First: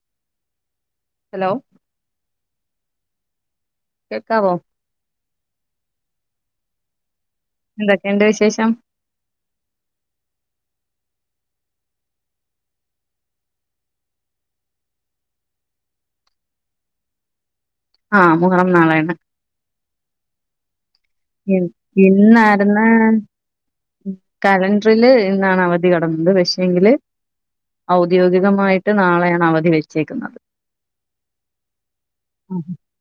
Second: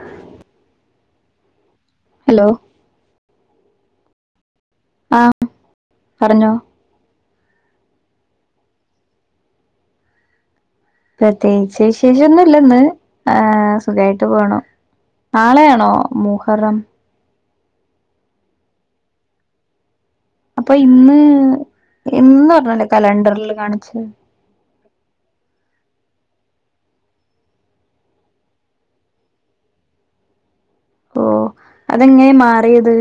ആ ഹലോ കേക്കാവോ ആ പറഞ്ഞോ എന്തൊക്കെണ്ട് വിശേഷം പ്രത്യേകിച്ച് വിശേഷൊന്നുംല്ലന്ന് ആ സുഖായിട്ട് പോണു നാളെയാണോ മൂഹറം ആഹ് മുഹറം നാളെയാണ് അപ്പൊ ഇന്ന് ഇന്ന് ഇന്നാരുന്ന് പറഞ്ഞല്ലേ കലണ്ടറിൽ കാണിച്ചേ കല ണ്ടറിൽ ഇന്നാണ് അവധി കിടന്നത് പക്ഷേങ്കില് ഔദ്യോഗികമായിട്ട് നാളെയാണ് അവധി വെച്ചേക്കുന്നത് ഓ അതെങ്ങനെ മാറിയത്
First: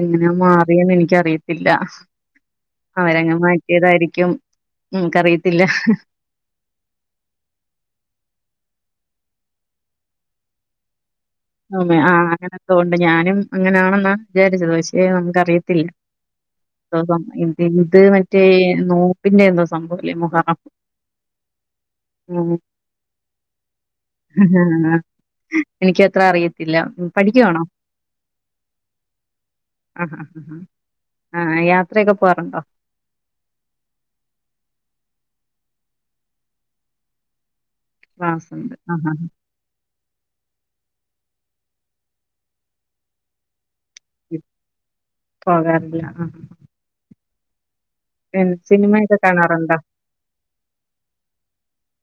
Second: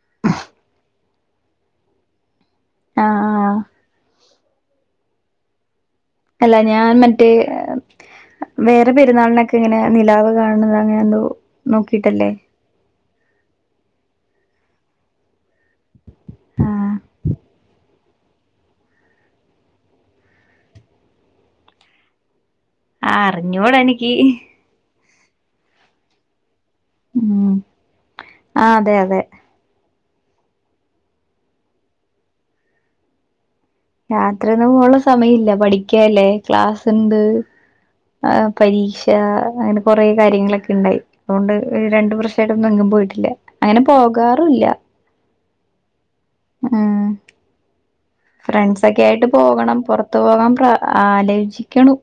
എങ്ങനാ മാറിയെന്നനി ക്കറിയത്തില്ല അവരന്നെ ആഹ് മാറ്റിയതായിരിക്കും ഉം കറിയത്തില്ല അല്ല ഞാൻ മറ്റേ വേറെ പെരുന്നാളിനൊക്കെ ഇങ്ങനെ നിലാവ് കാണുന്നത് അങ്ങനെ എന്തോ ആ മ്മെ ആ നോക്കിട്ടല്ലേ അങ്ങനെയന്തോ ഉണ്ട് ഞാനും അങ്ങനെയാണെന്നാണ് വിചാരിച്ചത് പക്ഷേ നമുക്കറിയത്തില്ല ആഹ് [unintelligible] മറ്റേ നോമ്പിന്റെ എന്തോ സംഭവ ല്ലേ മുഹറം ഉം ആ അറിഞ്ഞുടാ എനിക്ക് എനിക്കത്ര അറിയത്തില്ല ഉം പഠിക്കവാണോ ആഹ് അതെ അതെ ആഹാ ആഹാ ആ യാത്രയൊക്കെ പോവാറുണ്ടോ യാത്രന്നും പോവള്ള സമയം ഇല്ല പഠിക്കല്ലേ ക്ലാസ്സ്ണ്ട് ആ ക്ലാസ്ണ്ട് പരീക്ഷ ആഹ് അങ്ങനെ കൊറെ കാര്യങ്ങളൊക്കെ ഉണ്ടായി അതുകൊണ്ട് രണ്ടു വർഷമായിട്ടൊന്നും എങ്ങും പോയിട്ടില്ല അങ്ങനെ ആഹ് പോകാറുംല്ല പോകാറില്ല ആ ആ പിന്നെ ഫ്രണ്ട്സക്കെ സിനിമയൊക്കെ ആയിട്ട് കാണാറുണ്ടോ? പോകണം പുറത്തു പോകാൻ പ്ര ആലോചിക്കണു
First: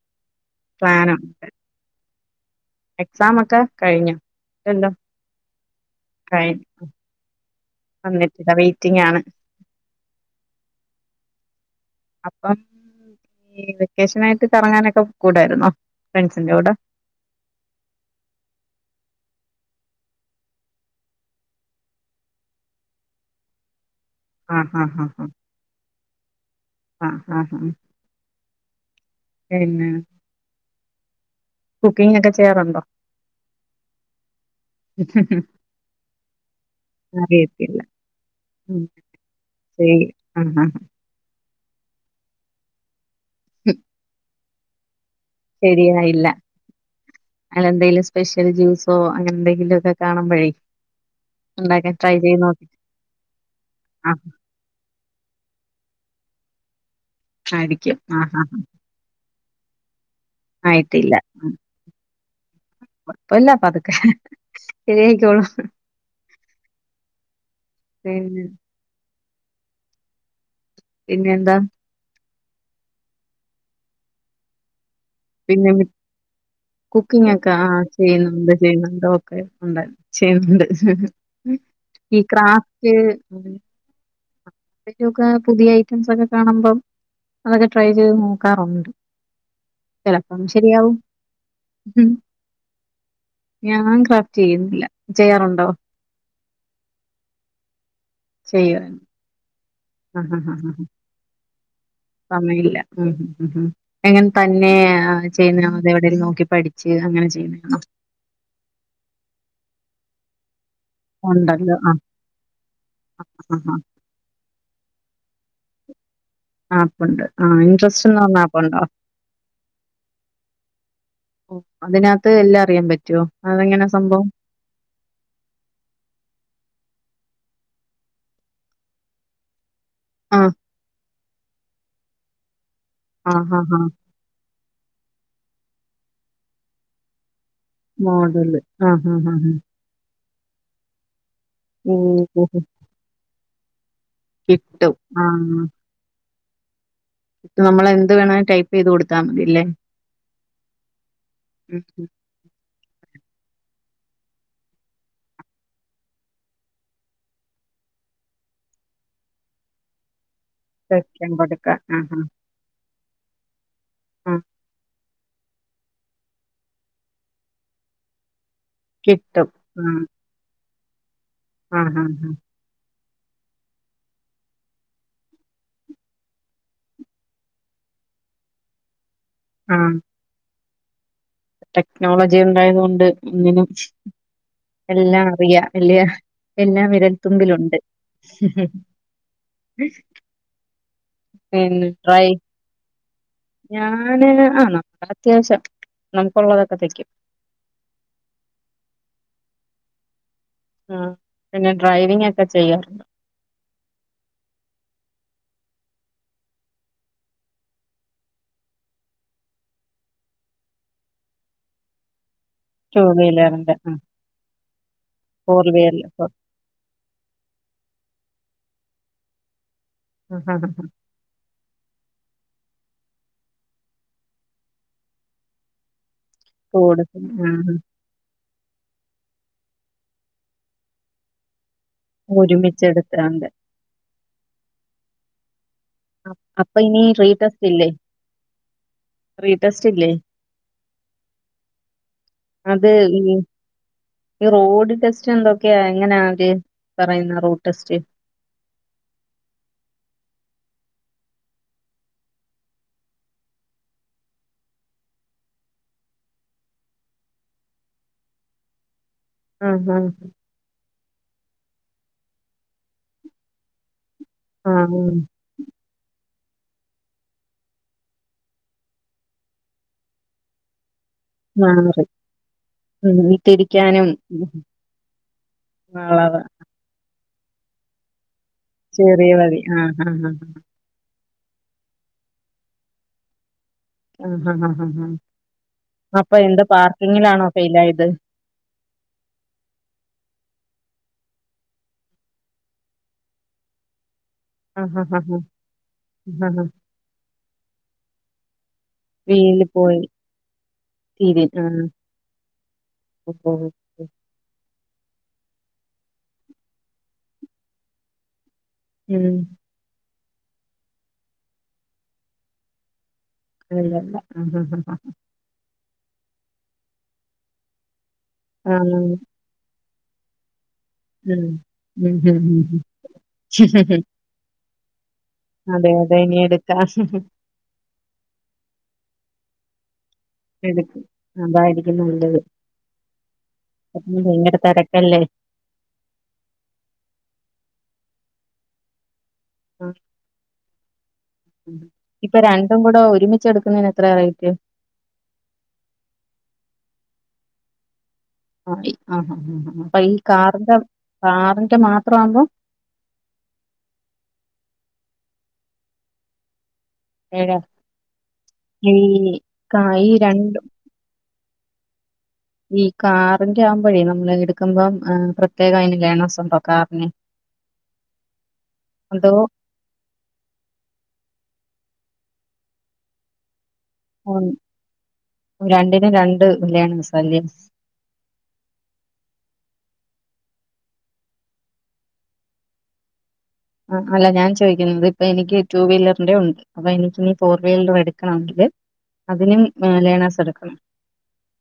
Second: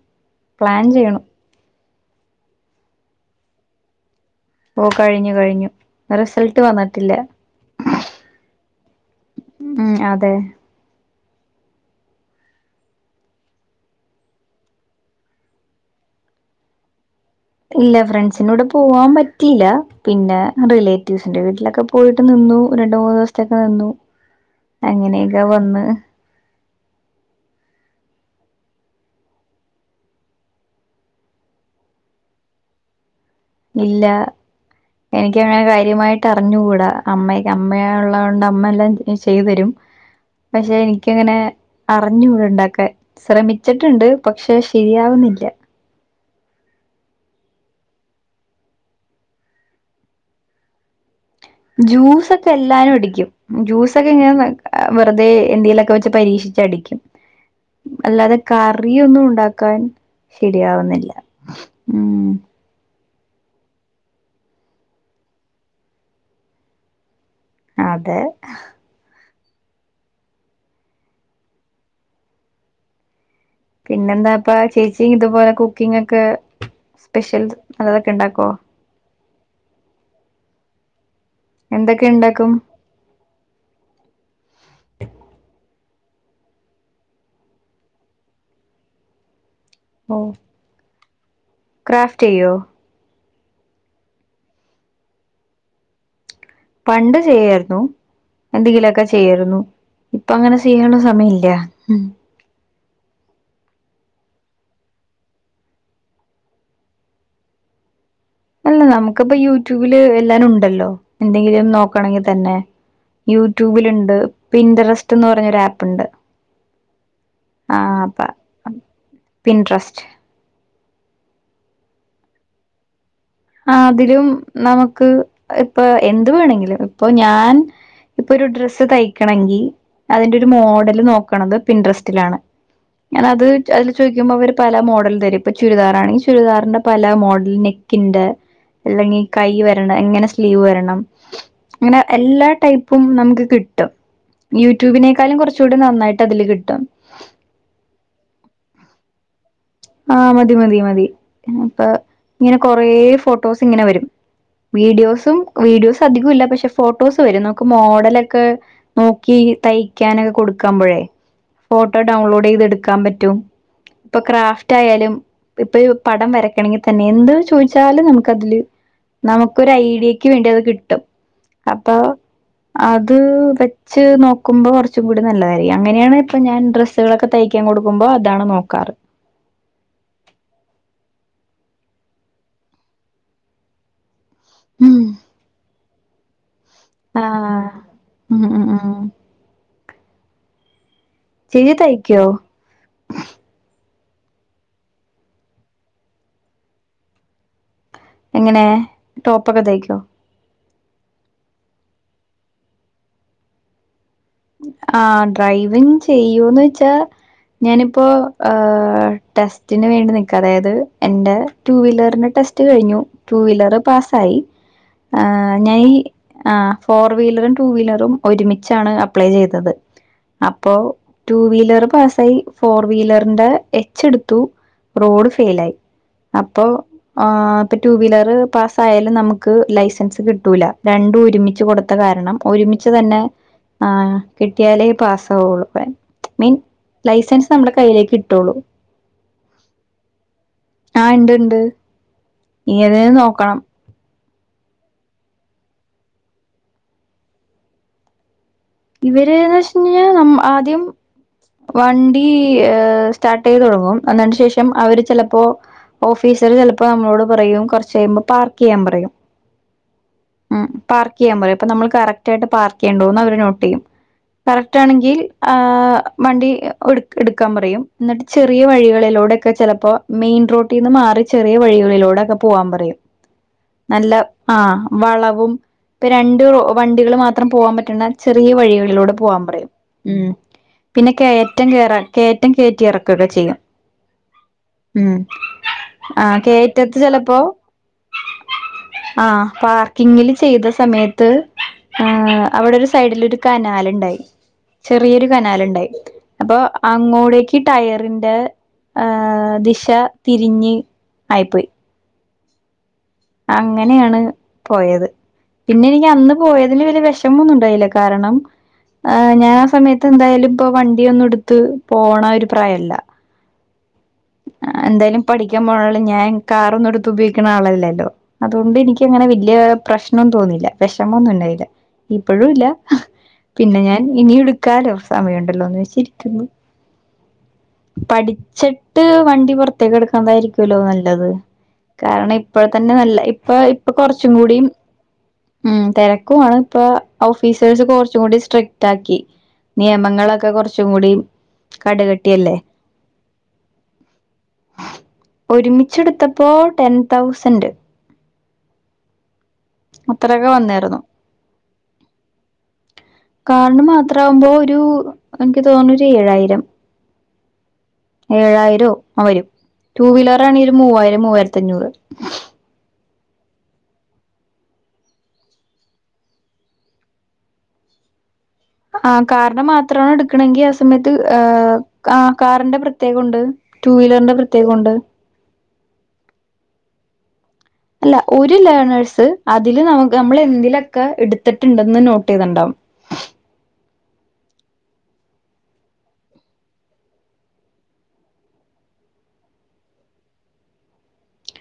പ്ലാൻ ചെയ്യണു പ്ലാനുണ്ട് എക്സാം ഒക്കെ കഴിഞ്ഞോ ഓ ഇല്ലല്ലോ കഴിഞ്ഞു കഴിഞ്ഞു റിസൾട്ട് കഴിഞ്ഞ് വന്നിട്ടില്ല വന്നിട്ടില്ല വെറ്റിംഗ് ആണ് ഉം അതെ അപ്പം ഈ വെക്കേഷനായിട്ട് കറങ്ങാനൊക്കെ പൊക്കുടായിരുന്നോ ഫ്രണ്ട്സിന്റെ കൂടെ ഇല്ല ഫ്രണ്ട്സിന്റുടെ പോവാൻ പറ്റില്ല പിന്നെ റിലേറ്റീവ്സിന്റെ വീട്ടിലൊക്കെ പോയിട്ട് നി ന്നു രണ്ട് മൂന്ന് ദിവസതെക്കു നിന്നു അങ്ങനെയൊക്കെ വന്ന് ആ ആഹ് ആ പിന്നെ കുക്കിംങ് ഒക്കെ ചെയ്യാറുണ്ടോ ഇല്ല എനിക്കങ്ങനെ കാര്യമായിട്ട് അറിഞ്ഞുകൂടാ അമ്മ അറിയത്തില്ല അമ്മയ ഉള്ളത് കൊണ്ട് അമ്മ ഉം എല്ലാം ചെയ്തരും ശരി ആഹ് പക്ഷെ ആഹ് എനിക്കങ്ങനെ അറിഞ്ഞൂടണ്ടാകാൻ ശ്രമിച്ചിട്ടുണ്ട് പക്ഷെ ശരിയാവുന്നില്ല ശരിയായില്ല ആ എന്തേലും സ്പെഷ്യൽ ജ്യൂസോ അങ്ങനെ എന്തെങ്കിലുക്കെ കാണുംമ്പഴേ ജ്യൂസ്‌ ഒക്കെ എല്ലാരും അടിക്കും ജ്യൂസൊക്കെ ആഹ് ഇങ്ങനെ വെറുതെ എന്തേങ്കി ലൊക്കെ വെച്ച് പരീക്ഷി ച്ചടിക്കും അടിക്കും ആഹ് അല്ലാതെ ആഹ് കറി ഒന്നും ഉണ്ടാക്കാൻ ശരിയാവുന്നില്ല ആയിട്ടില്ല. ഉം പ്പല്ല പതുക്കെ ശരിയായിക്കോളും അതെ പിന്നെ പിന്നെന്താ പിന്നെന്താ ഇപ്പ ചേച്ചി ചി ഇതുപോലെ പിന്നെ കുക്കിംഗ് ഒക്കെ സ്പെഷ്യൽ കുക്കിംഗൊക്കെ നല്ലതൊക്കെ ഇണ്ടാക്കോ അത് കണ് ചെയ്യ്ന്ന്ണ്ട് എന്തൊക്കെ ഈ ഇണ്ടാക്കും? ക്രാഫ്റ്റ് ഒക്കെ പുതിയ ഐറ്റംസൊക്കെ കാണുമ്പം അതൊക്കെ ട്രൈ ചെയ്ത് നോക്കാറുണ്ട് ചെലപ്പം ശരിയാവും ഉം. ക്രാഫ്റ്റെയ്യോ ഞാൻ ക്രാഫ്റ്റ് ചെയ്യുന്നില്ല ചെയ്യാറുണ്ടോ പണ്ട് ചെയ്യാരുന്നു ചെയ്യോ? എന്തെങ്കിലും ഒക്കെ ചെയ്യാരുന്നു ഇപ്പങ്ങനെ ചെയ്യാൻള്ള സമയം ഇല്ല സമയ ഇല്ല ഉം ഉ ഉ ഉ അങ്ങനെ തന്നെ ചെയ്യുന്നതാണോ അതെവിടേലും നോക്കി പഠിച്ച് അങ്ങനെ ചെയ്യുന്നതാണോ അല്ല നമുക്കിപ്പ യൂട്യൂബില് എല്ലാരും ഉണ്ടല്ലോ എന്തെങ്കിലും ഉണ്ടല്ലോ ആഹ് നോക്കണെങ്കിൽ തന്നെ ആഹ് യൂട്യൂബിലിണ്ട് പിന്ററസ്റ്റ് ന്ന് പറഞ്ഞൊരു ആപ്പ് ഇണ്ട് ആപ്പ്ണ്ട് ആ ഇൻട്രസ്റ്റ്ന്നർഞ്ഞ ആപ്പ്ണ്ടോ പിൻട്രസ്റ്റ് ഓ അതിനകത്ത് എല്ലാം അറിയാൻ പറ്റോ ആ അതെങ്ങനാ അതിലും സംഭവം? നമുക്ക് ഇപ്പൊ എന്ത് വേണെങ്കിലും ഇപ്പൊ ഞാ ൻ ഇപ്പൊരു ഡ്രസ്സ് തയ്ക്കണെങ്കി അയ്ന്റൊരു ആഹ് മോഡൽ നോ ക്ക്ണത് പിൻട്രസ്റ്റിലാണ് ഞാൻ അത് ആഹ് ആഹ് ആഹ് അയില് ചോയ്ക്കുമ്പോ അവര് പല മോഡലും തരും ഇപ്പൊ ചുരിദാറാണെങ്കിൽ ചുരിദാറിന്റെ പല മോഡൽ നെക്കിന്റെ മോഡല് ആഹ് അല്ലെങ്കിൽ ആഹ് കൈ ആഹ് വരണ എങ്ങനെ സ്ലീവ് വരണം അങ്ങനെ ഓഹ് എല്ലാ ഓഹ് ടൈപ്പും നമുക്ക് കി ട്ടും കിട്ടും. യൂട്യൂബിനേക്കാളും കൊറച്ചൂടി നന്നായിട്ട് അതില് കിട്ടും ഇപ്പം നമ്മൾ എന്ത് വേണേലും ടൈപ്പ് ചെയ്ത് കൊടുത്താൽ മതിയല്ലേ ആ മതി മതി മതി ഉം അപ്പൊ ഉം ഇങ്ങനെ കൊറേ ഫോട്ടോസ് ഇങ്ങനെ വരും വീഡിയോസും വീഡിയോസ് അധികംല്ല പക്ഷെ ഫോട്ടോസ് വരും നമുക്ക് മോഡലൊക്കെ നോക്കി തയിക്കാനൊക്കെ കൊട് ക്കുമ്പൊഴേ സെക്ഷൻ കൊടുക്കാം ഫോട്ടോ ആഹ് ആഹ് ഡൗൺലോഡെയ്ത് എടുക്കാൻ പറ്റും ഇപ്പൊ ആഹ് ക്രാഫ്റ്റ് ഇപ്പയും പടം വരക്കണെങ്കി തന്നെ എന്തൊ ചോയ്ച്ചാലും നമുക്കതില് കിട്ടും. നമുക്ക് ഒരു ആഹ് ഐഡിയക്ക് വേണ്ടി അത് കിട്ടും അപ്പൊ ആഹ് ആഹ് അ ത് വെച്ച് നോക്കുമ്പോ കുറച്ചു കൂടി നല്ലതായിരിക്കും അങ്ങനെയാണ് ഇപ്പം ഞാൻ ഡ്രസ്സുകളൊക്കെ തയ്ക്കാൻ കൊടുക്കുമ്പോൾ അതാണ് നോക്കാറ് ആ ടെക്നോളജി ഉണ്ടായത് കൊണ്ട് ഇങ്ങനെ ഉം എല്ലാം അറിയാം അല്ലെ എല്ലാം ആഹ് വിരൽത്തുമ്പിലുണ്ട് ഉം ഉം ഉം ചേച്ചി പിന്നെ തയ്ക്കോ ട്രൈ ഞാന് ആ നമ്മൾ അത്യാവശ്യം നമുക്കുള്ളതൊക്കെ തയ്ക്കും എങ്ങനെ ടോപ്പൊക്കെ തയ്ക്കോ ആ പിന്നെ ഡ്രൈവിങ് ഒക്കെ ചെയ്യാറുണ്ടോ ആ ഡ്രൈവിങ് ചെയ്യോന്നോയ്ച്ചാ ഞാനിപ്പോ ഏ ടെസ്റ്റിന് വേണ്ടി നിക്ക അതായത് എന്റെ ടു വീലറിന്റെ ടെ സ്റ്റ് കഴിഞ്ഞു ടു വീലറിന്റെ വീലർ ആ പാസായി ആ ഫോർ ഞാൻ ഈ വീലർ ആ ഫോർ വീലറും ടു വീലറും ഒരുമിച്ചാണ് അപ്ലൈ ചെയ്തത് അപ്പോ ടു വീലർ പാസായി ഫോർ വീലറിന്റെ എച്ചെടുത്തു റോഡ് ഫെയിലായി അപ്പൊ ആ അപ്പൊ ടു വീലറ് പാസ് ആയാലും നമുക്ക് ലൈസൻസ് കിട്ടൂല്ല രണ്ടും ഒരുമിച്ച് കൊടു ന്ന കാരണം ഒരുമിച്ച് തന്നെ ഒരുമിച്ചെടുത്താണ്ട് ആ കിട്ടിയാലേ പാസ്സ ആവുള്ളു അ- മീൻ അപ്പൊ ഇനി ലൈസൻസ് റീടെസ്റ്റ് നമ്മുടെ ഇല്ലേ കയ്യിലേക്ക് കിട്ടുള്ളൂ റീടെസ്റ്റ് ഇല്ലേ ആഹ ഇണ്ട് ഇണ്ട് ഈ അത് നോക്കണം ഈ റോഡ് ടെസ്റ്റ് എന്തൊക്കെയ എങ്ങനെയാകെ അവര് പറയുന്ന റോഡ് ടെസ്റ്റ് ഇവര്ന്ന് വെച്ചഴിഞ്ഞാ നമ്മ ആദ്യം വണ്ടി സ്റ്റാർട്ട് ചെയ്ത് തുടങ്ങും എന്നിട്ട് ശേഷം അവര് ചിലപ്പോ ഓഫീസ് സർ ചിലപ്പോ നമ്മളോട് പറയും കുറച്ച് കഴിയുമ്പോ പാർക്ക് ചെയ്യാൻ പറയും ആഹ ഹഹ് ഉം പാർക്ക് ചെയ്യാൻ അപ്പൊ നമ്മൾ കറക് ആായിട്ട് പാർ ചെയ്യണ്ടോന്ന് അവര് നോട്ട് ചെയ്യും ആ കറക്റ്റ് ഉം. ആണെങ്കിൽ ആ വണ്ടി എടുക്കാൻ പറയും എന്നിട്ട് ചെറിയ വഴികളിലൂടെക്കെ ചിലപ്പോ മെയിൻ റോട്ടീന്ന് മാറി ചെറിയ മാറി വഴികളിലൂടെക്കെ പോവാൻ പറയും ഉം ഈ തിരിക്കാനും നല്ല ആ വളവും ഇപ്പ വളവ് രണ്ട് റോ വണ്ടികൾ മാത്രം പോവാൻ പറ്റുന്ന ചെറിയ വഴികളിലൂടെ ചെറിയ പോവാൻ വഴി പറയും ആഹ് ആഹ് ഉ ആഹ് പിന്നെ കേറ്റം കേറാ കേറ്റം എറക്കൊക്കെ ചെയ്യും ആ ഹ ആ ഹ ഹ ഉം ആ അപ്പൊ എന്ത് കയറ്റത്ത് ചിലപ്പോ പാർക്കിങ്ങിലാണോ ഫെൽ ആയത് ആഹ് പാർക്കിങ്ങില് ചെയ്ത സമയത്ത് ആ അവിടെ ഒരു സൈഡിൽ ഒരു കനാല് ഇണ്ടായി ആഹ് ആഹ് ചെറിയൊരു ആഹ് കനല്ണ്ടായി ആഹ് അപ്പൊ ആഹ് അങ്ങോട്ടേക്ക് ടയറിന്റെ ആ വീല് ദിശ പോയി തിരിഞ്ഞ് തിരി ആയിപ്പോയി ആ ഉം. അങ്ങനെയാണ് പോയത് പിന്നെ എനിക്ക് അന്ന് പോയതില് വലിയ വിഷമൊന്നും ഉണ്ടായില്ല കാരണം ഉം. ആഹ് ഞാൻ ആ സമയത്ത് എന്തായാലും ഇപ്പൊ വണ്ടിയൊന്നും എടുത്ത് പോണ ഒരു പ്രായല്ല അ [unintelligible] എന്തായാലും പഠിക്കാൻ പോണല്ലോ ഞാൻ കാറൊന്നും എടുത്ത് ഉപയോഗിക്കുന്ന ആളല്ലല്ലോ ആ, അതുകൊണ്ട് എനിക്ക് ഉം. അങ്ങനെ വലിയ പ്രശ്ന തോന്നില്ല വിഷമൊന്നുംണ്ടായില്ല ഉം. ഉം. ഇപ്പഴും ഇല്ല ഉം. പിന്നെ ഞാൻ ഉം. ഇനിയും ഇടുക്കാലോ സമയമുണ്ടല്ലോ എന്ന് അതെ അതെ ഇനി വെച്ചിരിക്കുന്നു എടുക്കാം പഠിച്ച് വണ്ടി പുറത്തേക്ക് എടുക്കാതായിരിക്കുല്ലോ എടുക്കും നല്ലത് അതായിരിക്കും കാരണം നല്ലത് ഇപ്പോഴ തന്നെ നല്ല ഇപ്പ ഇപ്പൊ അപ്പം കുറച്ചും ഭയങ്കര കൂടി തിരക്കല്ലേ ഉം തിരക്കുമാണ് ഇപ്പൊ ഓഫീസേഴസ് കുറച്ച് കൂടി സ്റ്റിക്ക്ട്ട് ആക്കി ആ. നിയമങ്ങളൊക്കെ കുറച്ചും കൂടി ഇപ്പൊ കടുകട്ടിയല്ലേ രണ്ടും കൂടെ ഒരുമിച്ച എടുക്കുന്നതിന ഒരുമിച്ചെടുത്തപ്പോ ടെൻ തൗസൻറ്് ആ ആ ആ അപ്പൊ ഈ കാറിന്റെ വന്നായിരുന്നു കാറിന്റെ മാത്ര ആവുമ്പോ കാറിന് മാത്ര ആവുമ്പോ ഒരു എനിക്ക് തോന്ന ഒരു ഏഴായിരം ഏടാ ഏഴായിരോ ആ വരും ടു ഈ വീലറ ആണ രണ്ടും ഒരു മൂവായിരം മൂവായിരത്തി അഞ്ഞൂറ് ഈ കാറിന്റെ ആവുമ്പോഴേ നമ്മള് എടുക്കുമ്പം പ്രത്യേകം അതിന് ലേണസുണ്ടോ കാറിന് അ ആ കാറിന് മാത്രമാണ് എടുക്കണെങ്കി ആ സമയത്ത് ആ കാറിന്റെ പ്രത്യേകം ഉണ്ട് ടു വീലറിന്റെ പ്രത്യേകം ഉണ്ട് രണ്ടിനും രണ്ട് ലേണേഴ്സാലെ അല്ല ഒരു ലേണേഴ്സ് അതില് നമ്മൾ നമുക്ക് എന്തിലൊക്കെ എടുത്തിട്ടുണ്ടെന്ന് നോട്ട് ചെയ്തിണ്ടാവും [inaudible] ആ അല്ല ഞാൻ ചോദിക്കുന്നത് ഇപ്പൊ എനിക്ക് ടടു വീലറിന്റെയും ഉണ്ട് അപ്പൊ എനക്ക് ഇനി ഫോർ വീലറും എടുക്കണങ്കില് അതിനും ലേണാസ് എടുക്കണം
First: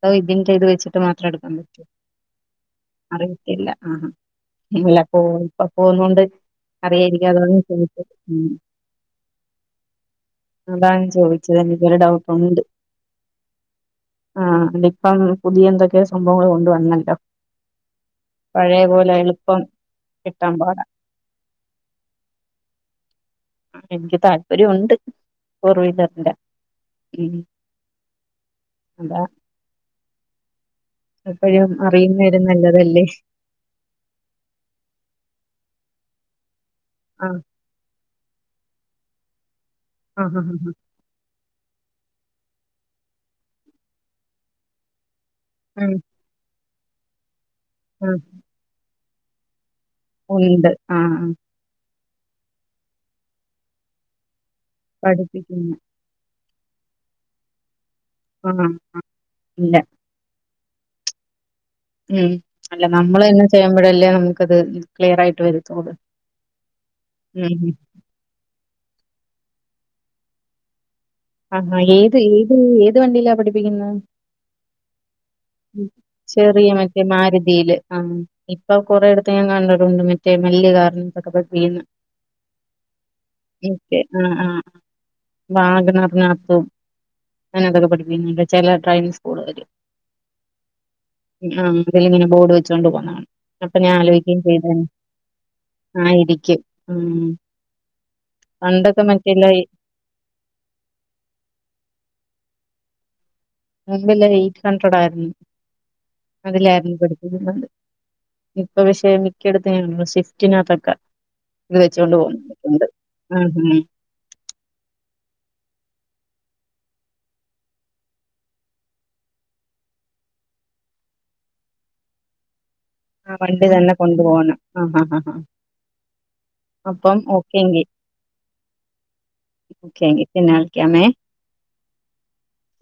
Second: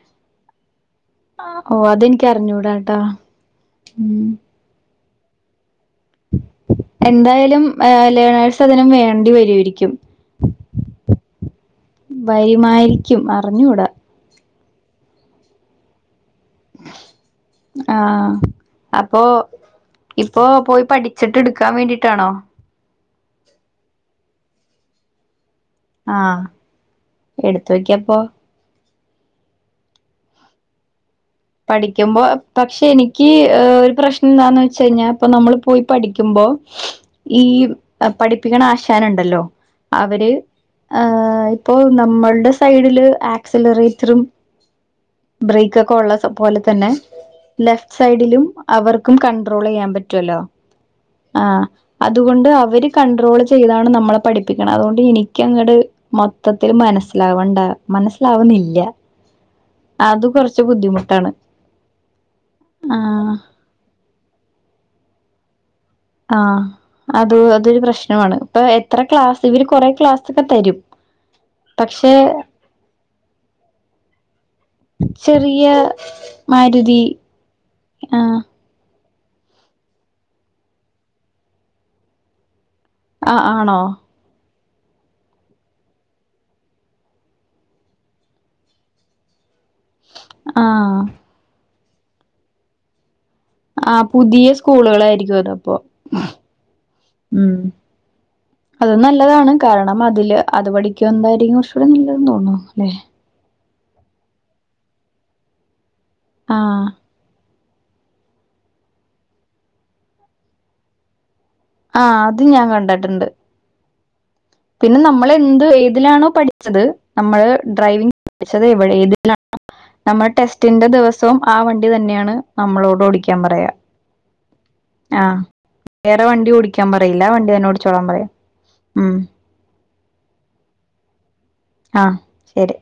അതോ ഇതിൻ്റചെയ്ത് വെച്ച അ മാത്രം എടുക്കാൻ ഓ പറ്റോ അതെനിക്ക് അറിഞ്ഞൂടാട്ടാ അറിയത്തില്ല ഉം ആഹല്ല ഇപ്പ പോന്നൊണ്ട് അറിയരിക്കാതോ എന്തായാലും [unintelligible] ലേണേഴ്സ് അതിനും വേണ്ടി വരുമായിരിക്കും അതാണ് ചോദിച്ചത് എനിക്കൊരു ഡൗട്ടുണ്ട് വരുമായിരിക്കും അറിഞ്ഞൂടാ ആ ഇപ്പം അങ്ങനെ പുതിയ എന്തൊക്കെ സംഭവങ്ങള് കൊണ്ടുവന്നല്ലോ ആ പഴയ പോലെ അപ്പോ എളുപ്പം ഇപ്പോ കിട്ടാൻ പോയി പാടാ പഠിച്ചിട്ട് എട് ക്കാൻ വേണ്ടിട്ടാണോ എനിക്ക് താല്പര്യയെണ്ട് കുറവിതല്ല ആഹ് ഉം എടുത്ത് നോക്കിയപ്പോ അതാ എപ്പോഴും പഠിക്കുമ്പോ അറിയുന്നവരും പക്ഷെ നല്ലതല്ലേ എനിക്ക് ഒരു പ്രശ്നം എന്താന്ന് വെച്ചകഴിഞ്ഞാ ഇപ്പം നമ്മള് പോയി പഠി ക്കുമ്പോ ആ ഈ പഠിപ്പിക്കണ ആശാനുണ്ടല്ലോ ആ അവര് ആ ആ ആഹ് ഇപ്പോ നമ്മൾടെ സൈഡില് ആക്സിലറേറ്ററും ബ്രേക്ക് ആ. ഒക്കെ ഉം. ഉള്ള സം പോലെത്തന്നെ ലെഫ് ആ സൈഡിലും അവർക്കും കൺട്രോള് ചെയ്യാം പറ്റല്ലോ ആ അതുകൊണ്ട് അവര് കണ്ട്രോള് ചെയ്താണ് നമ്മളെ പഠിപ്പിക്കണെ അതുകൊണ്ട് എനിക്കങ്ങട് പഠിപ്പിക്കുന്നു. മ ത്തത്തില് മനസ്സിലാവണ്ട ആ. മനസ്സിലാവുന്നില്ല ആ. ഇല്ല. അത് കൊറച്ച് ബുദ്ധിമുട്ടാണ് ഉം അല്ല നമ്മള് ആഹ് തന്നെ ചെയ്യമ്പഴല്ലേ നമുക്കത് ക്ലിയർ ആയിട്ട് വരുത്തൊളു ആ അത് അതൊരു പ്രശ്നവാണ് ഇപ്പൊ എത്ര ക്ലാസ്സ് ഇവര് കൊറെ ക്ലാസെക്കെ തരും ആ പക്ഷെ ഏത് ഏത് ഏത് വണ്ടിയിലാ പഠിപ്പിക്കുന്നേ ചെറിയ ചെറിയ മാരുതി മറ്റേ മാരുതീല് ആ ആഹ് ഇപ്പൊ കൊറെയെടത്ത് തേ കണ്ടിട്ടുണ്ട് മറ്റേ വല്യ കാറിനാത്തൊക്കെ പഠിപ്പിക്കുന്നേ ആഹ് ആണോ ഓക്കേ ആ ആ വാഗ്നർറിനകത്തും ആ അതൊക്കെ പഠിപ്പിക്കുന്നുണ്ട് ചെല ഡ്രൈവിങ് സ്കൂള് കാര് ആ ഇങ്ങനെ ബോഡ് വച്ച് കാെണ്ട് പോന്നത് കാണാം അപ്പൊ ആ ഞാൻ ആലോചിക്കുകയും പുതിയ ചെയ്തേനെ സ്കൂളുകളായിരിക്കും അതപ്പൊ ഉം അത് പണ്ടൊക്കെ നല്ലതാണ് മറ്റേ കാരണം അതില് അത് പഠിക്കോമ്പോയിരിക്കും [unintelligible] [unintelligible] [unintelligible] ലെ ഞങ്ങൾക്ക് എല്ലാം എയ്റ്റ് ഹൻഡ്രേഡ് ആയിരുന്നു ആഹ് അതിലായിരുന്നു പഠിപ്പിക്കുന്നത് ഇപ്പൊ വിഷയം മിക്കടെത്തു ഇങ്ങനെ സിസ്റ്റിനാതൊക്കെ ഇത് വെച്ചൊണ്ട് ആഹ് അത് പോകുന്നുണ്ട് ഞാൻ ഉണ്ട് കണ്ടിട്ടുണ്ട് ആ അ പിന്നെ നമ്മള് എന്ത് ഏതിലാണോ പഠിച്ചത് നമ്മള് ഡ്രൈവിംഗ പഠിച്ചത് എവിട ഏതിലാണ് നമ്മ ടെസ്റ്റിന്റെ ദെവസവും ആ വണ്ടി തന്നെയാണ് നമ്മളോട് ഓടിക്കാൻ പറയാ ആ ആ ആ ആഹ് വേറെ വണ്ടി ഓടിക്കാൻ അപ്പം പറയില്ല ആ വണ്ടി തന്നെ ഓക്കെയെങ്കി ഓടിച്ചോളാൻ പറയാ ഉം ഒക്കെയെങ്കി പിന്നെ വിളിക്കാമെ ആ ശരി